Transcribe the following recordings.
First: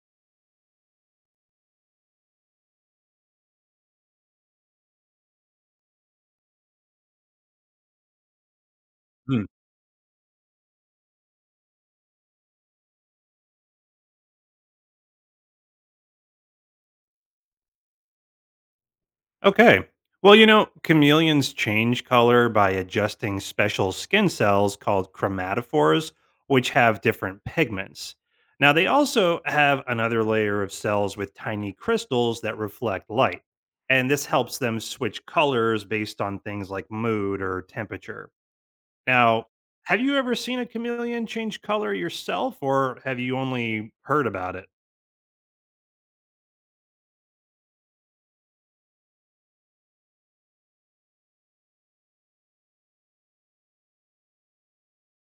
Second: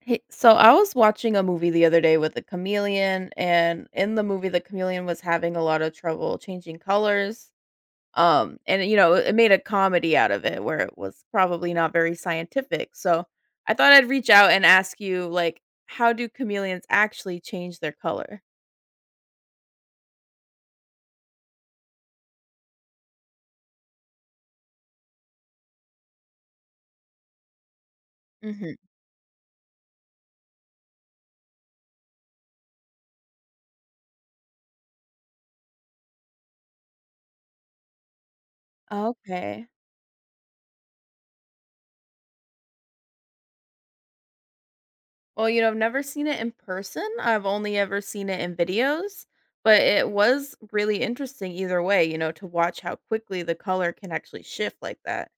Hey, so I was watching a movie the other day with a chameleon, and in the movie, the chameleon was having a lot of trouble changing colors. And it Mm, made a comedy out of it where it was probably not very scientific. So I thought I'd reach out and ask you, like, how do chameleons actually change their color? okay. Well, you know, chameleons change color by adjusting special skin cells called chromatophores, which have different pigments. Now, Hmm. they also have another layer of cells with tiny crystals that reflect light. And this helps them switch colors based on things like mood or temperature. Now, Okay. have you ever seen a chameleon change color yourself, or have you only heard about it? Well, I've never seen it in person. I've only ever seen it in videos, but it was really interesting either way, to watch how quickly the color can actually shift like that.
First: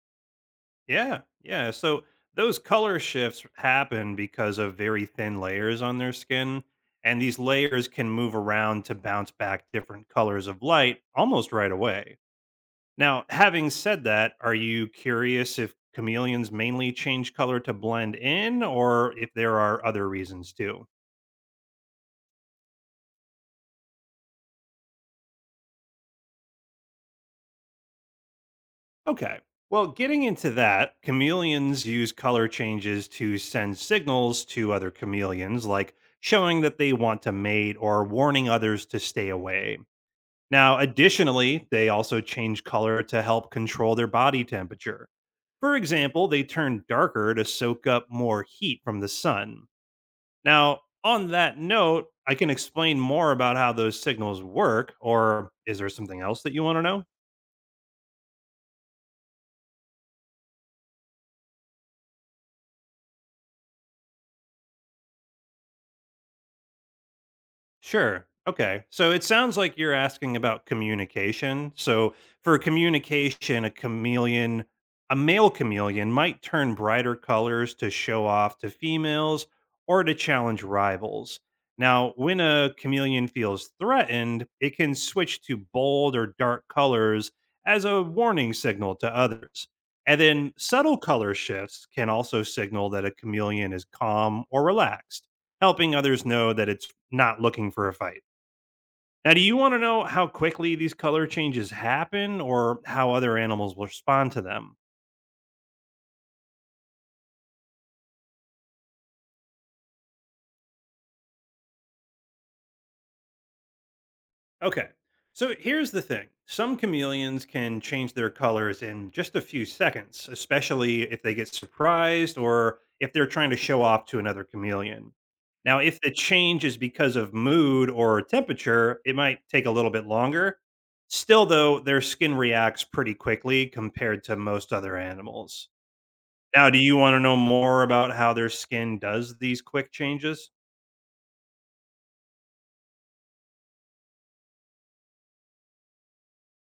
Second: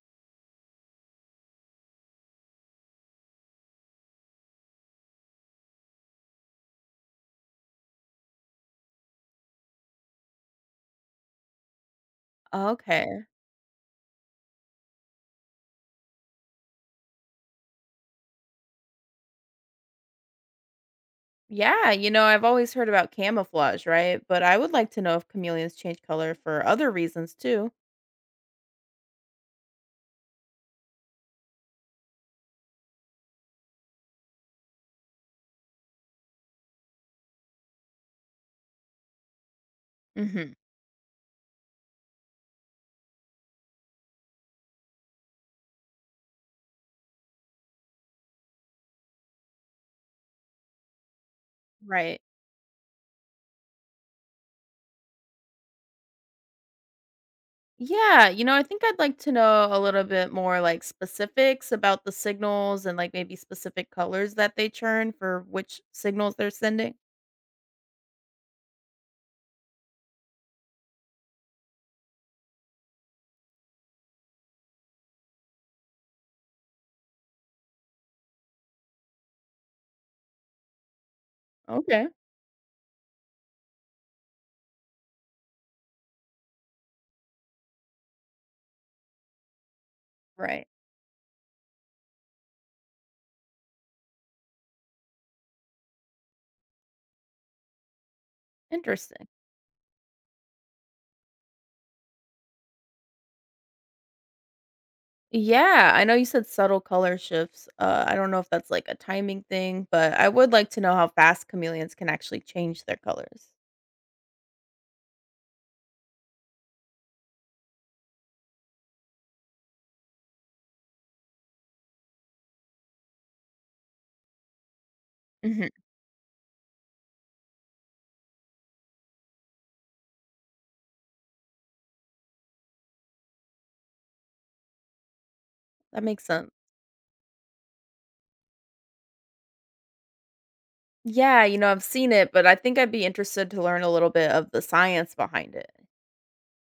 Yeah, yeah. So those color shifts happen because of very thin layers on their skin, and these layers can move around to bounce back different colors of light almost right away. Now, Okay. having said that, are you curious if chameleons mainly change color to blend in or if there are other reasons too? Yeah, I've always heard about camouflage, right? But I would like to know if chameleons change color for other reasons too. Okay. Well, getting into that, chameleons use color changes to send signals to other chameleons, like showing that they want to mate or warning others to stay away. Hmm. Now, additionally, they also change color to help control their body temperature. For example, they turn darker to soak up more heat from the sun. Now, on that note, Right. I can explain more about how those signals work, or is there something else that you want to know? Yeah, I think I'd like to know a little bit more like specifics about the signals and like maybe specific colors that they churn for which signals they're sending. Sure. Okay. So it sounds like you're asking about communication. So for communication, a chameleon, a male chameleon might turn brighter colors to show off to females or to challenge rivals. Okay. Now, when a chameleon feels threatened, it can switch to bold or dark colors as a warning signal to others. And then Right. subtle color shifts can also signal that a chameleon is calm or relaxed, helping others know that it's not looking for a fight. Interesting. Now, do you want to know how quickly these color changes happen or how other animals will respond to them? Yeah, I know you said subtle color shifts. I don't know if that's like a timing thing, but I would like to know how fast chameleons can actually change their colors. Okay, so here's the thing. Some chameleons can change their colors in just a few seconds, especially if they get surprised or if they're trying to show off to another chameleon. Hmm. Now, if the change is because of mood or temperature, it might take a little bit longer. Still, though, their skin reacts pretty quickly compared to most other animals. That makes sense. Now, do you wanna know more about how their skin does these quick changes? Yeah, I've seen it, but I think I'd be interested to learn a little bit of the science behind it.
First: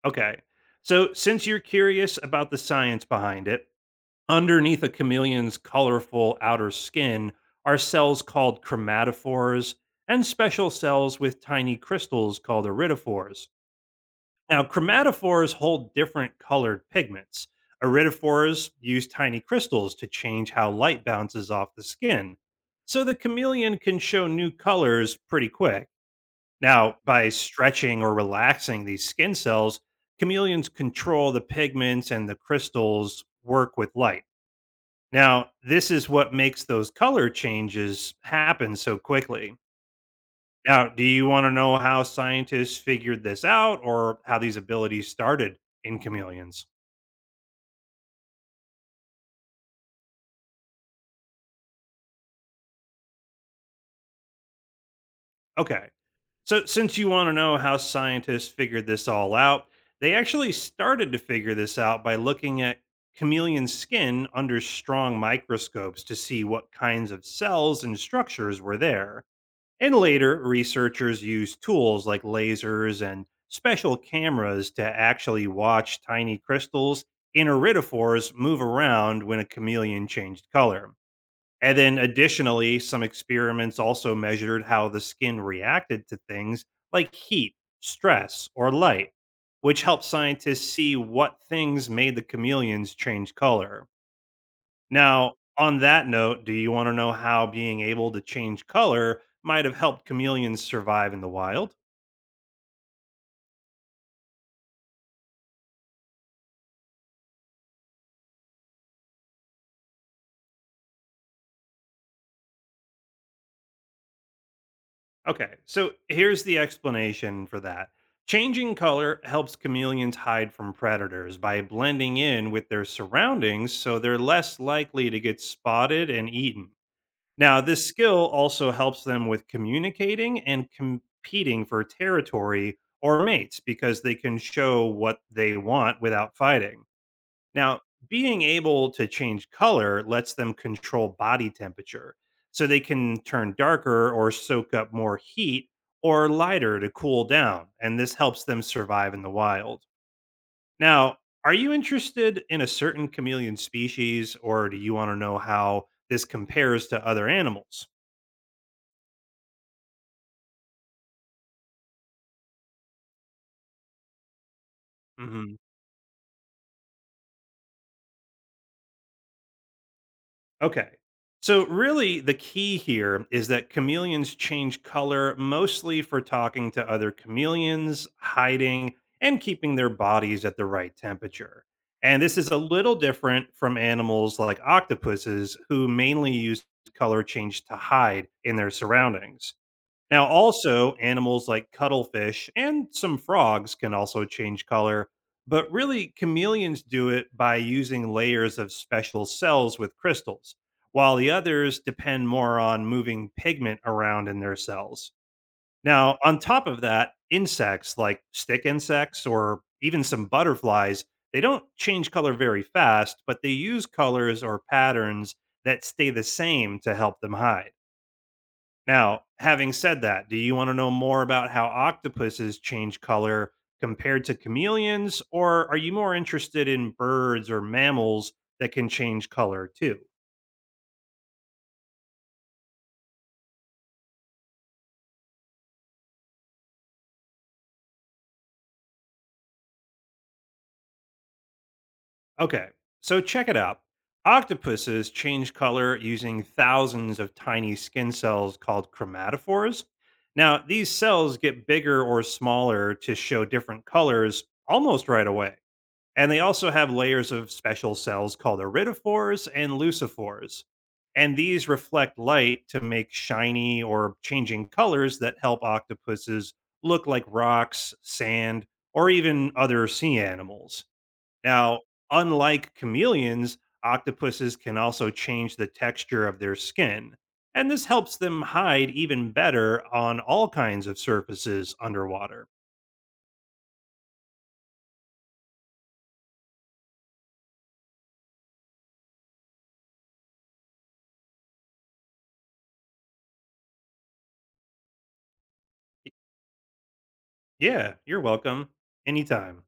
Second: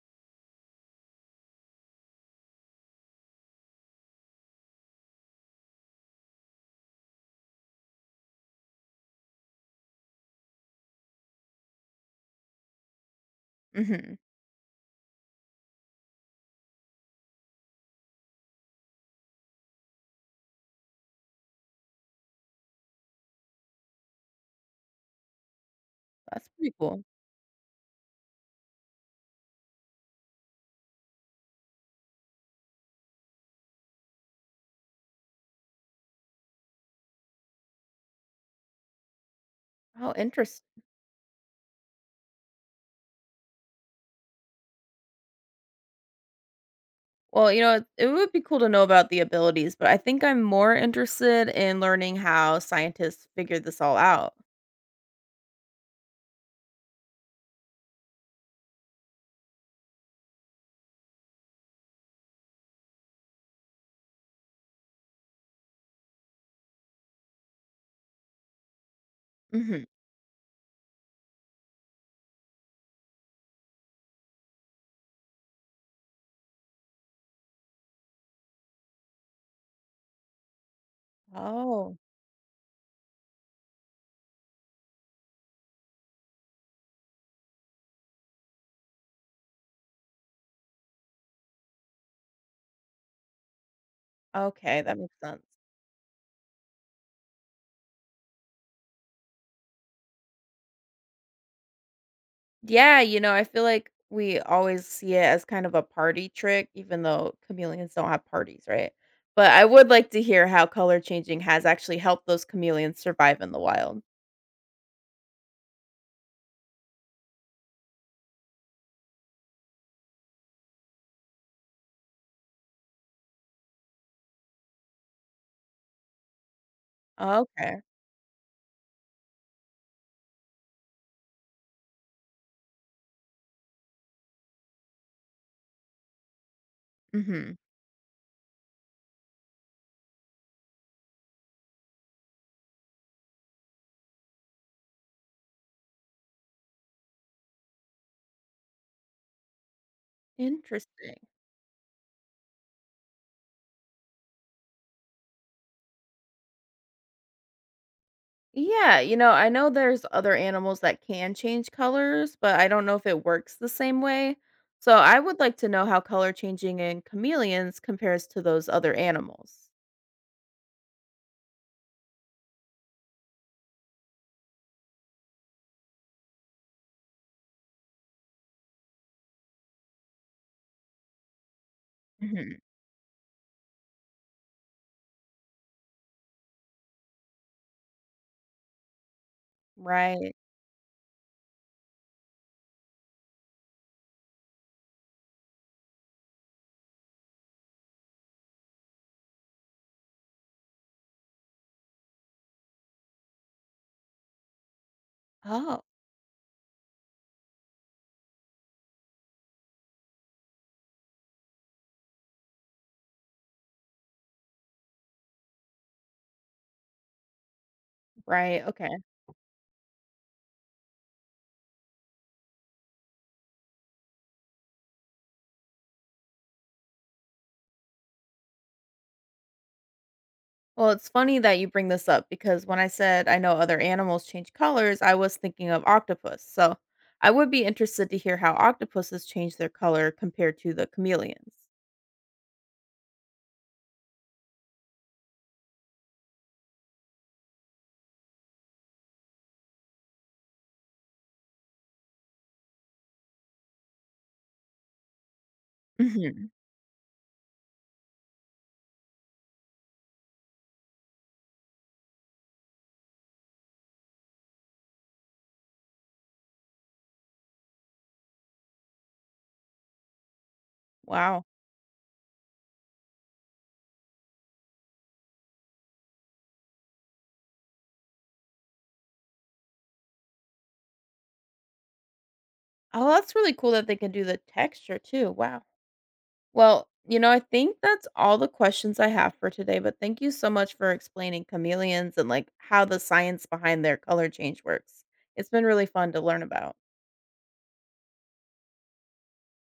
Okay. So, since you're curious about the science behind it, underneath a chameleon's colorful outer skin are cells called chromatophores and special cells with tiny crystals called iridophores. Mhm. Now, chromatophores hold different colored pigments. Iridophores use tiny crystals to change how light bounces off the skin. So the chameleon can show new colors pretty quick. That's pretty Now, cool. by stretching or relaxing these skin cells, chameleons control the pigments and the crystals work with light. Now, this is what makes those color changes happen so quickly. How interesting! Now, do you want to know how scientists figured this out or how these abilities started in chameleons? Well, it would be cool to know about the abilities, but I think I'm more interested in learning how scientists figured this all out. Okay. So, since you want to know how scientists figured this all out, they actually started to figure this out by looking at chameleon skin under strong microscopes to see what kinds of cells and structures were there. Mhm. And later, researchers used tools like lasers and special cameras to actually watch tiny crystals in iridophores move around when a chameleon changed color. And then Oh, additionally, some experiments also measured how the skin reacted to things like heat, stress, or light, which helped scientists see what things made the chameleons change color. okay, that makes Now, sense. on that note, do you want to know how being able to change color might have helped chameleons survive in the wild? Yeah, I feel like we always see it as kind of a party trick, even though chameleons don't have parties, right? But I would like to hear how color changing has actually helped those chameleons survive in the wild. Okay, so here's the explanation for that. Changing color helps chameleons hide from predators by blending in with their surroundings so they're less likely to get spotted and eaten. Now, Okay. this skill also helps them with communicating and competing for territory or mates because they can show what they want without fighting. Mhm. Now, being able to change color lets them control body temperature, so they can turn darker or soak up more heat or lighter to cool down, and this helps them survive in the wild. Now, Interesting. are you interested in a certain chameleon species, or do you want to know how this compares to other animals? Yeah, I know there's other animals that can change colors, but I don't know if it works the same way. So I would like Mhm. to know how color changing in chameleons compares to those other animals. Okay. So, really, the key here is that chameleons change color mostly for talking to other chameleons, hiding, and keeping their bodies at the right temperature. And this is a Mhm. little different from animals like octopuses, who mainly use color change to hide in their surroundings. Now, Right. also, animals like cuttlefish and some frogs can also change color, but really, chameleons do it by using layers of special cells with crystals, while the others depend more on moving pigment around in their cells. Oh, Now, on top of that, insects like stick insects or even some butterflies, they don't change color very fast, but they use colors or patterns that stay the same to help them hide. right. Okay. Now, having said that, do you want to know more about how octopuses change color compared to chameleons, or are you more interested in birds or mammals that can change color too? Well, it's funny that you bring this up because when I said I know other animals change colors, I was thinking of octopus. So I would be interested to hear how octopuses change their color compared to the chameleons. Okay, so check it out. Octopuses change color using thousands of tiny skin cells called chromatophores. Now, these cells get bigger or smaller to show different colors almost right away. And they Mhm. also have layers of special cells called iridophores and lucifores. And these reflect light to make shiny or changing colors that help octopuses look like rocks, sand, or even other sea animals. Wow. Now, unlike chameleons, octopuses can also change the texture of their skin. And this helps them hide even better on all kinds of surfaces underwater. Oh, that's really cool that they can do the texture too. Wow. Well, I think that's all the questions I have for today, but thank you so much for explaining chameleons and like how the science behind their color change works. It's been really fun to learn about. Yeah, you're welcome. Anytime.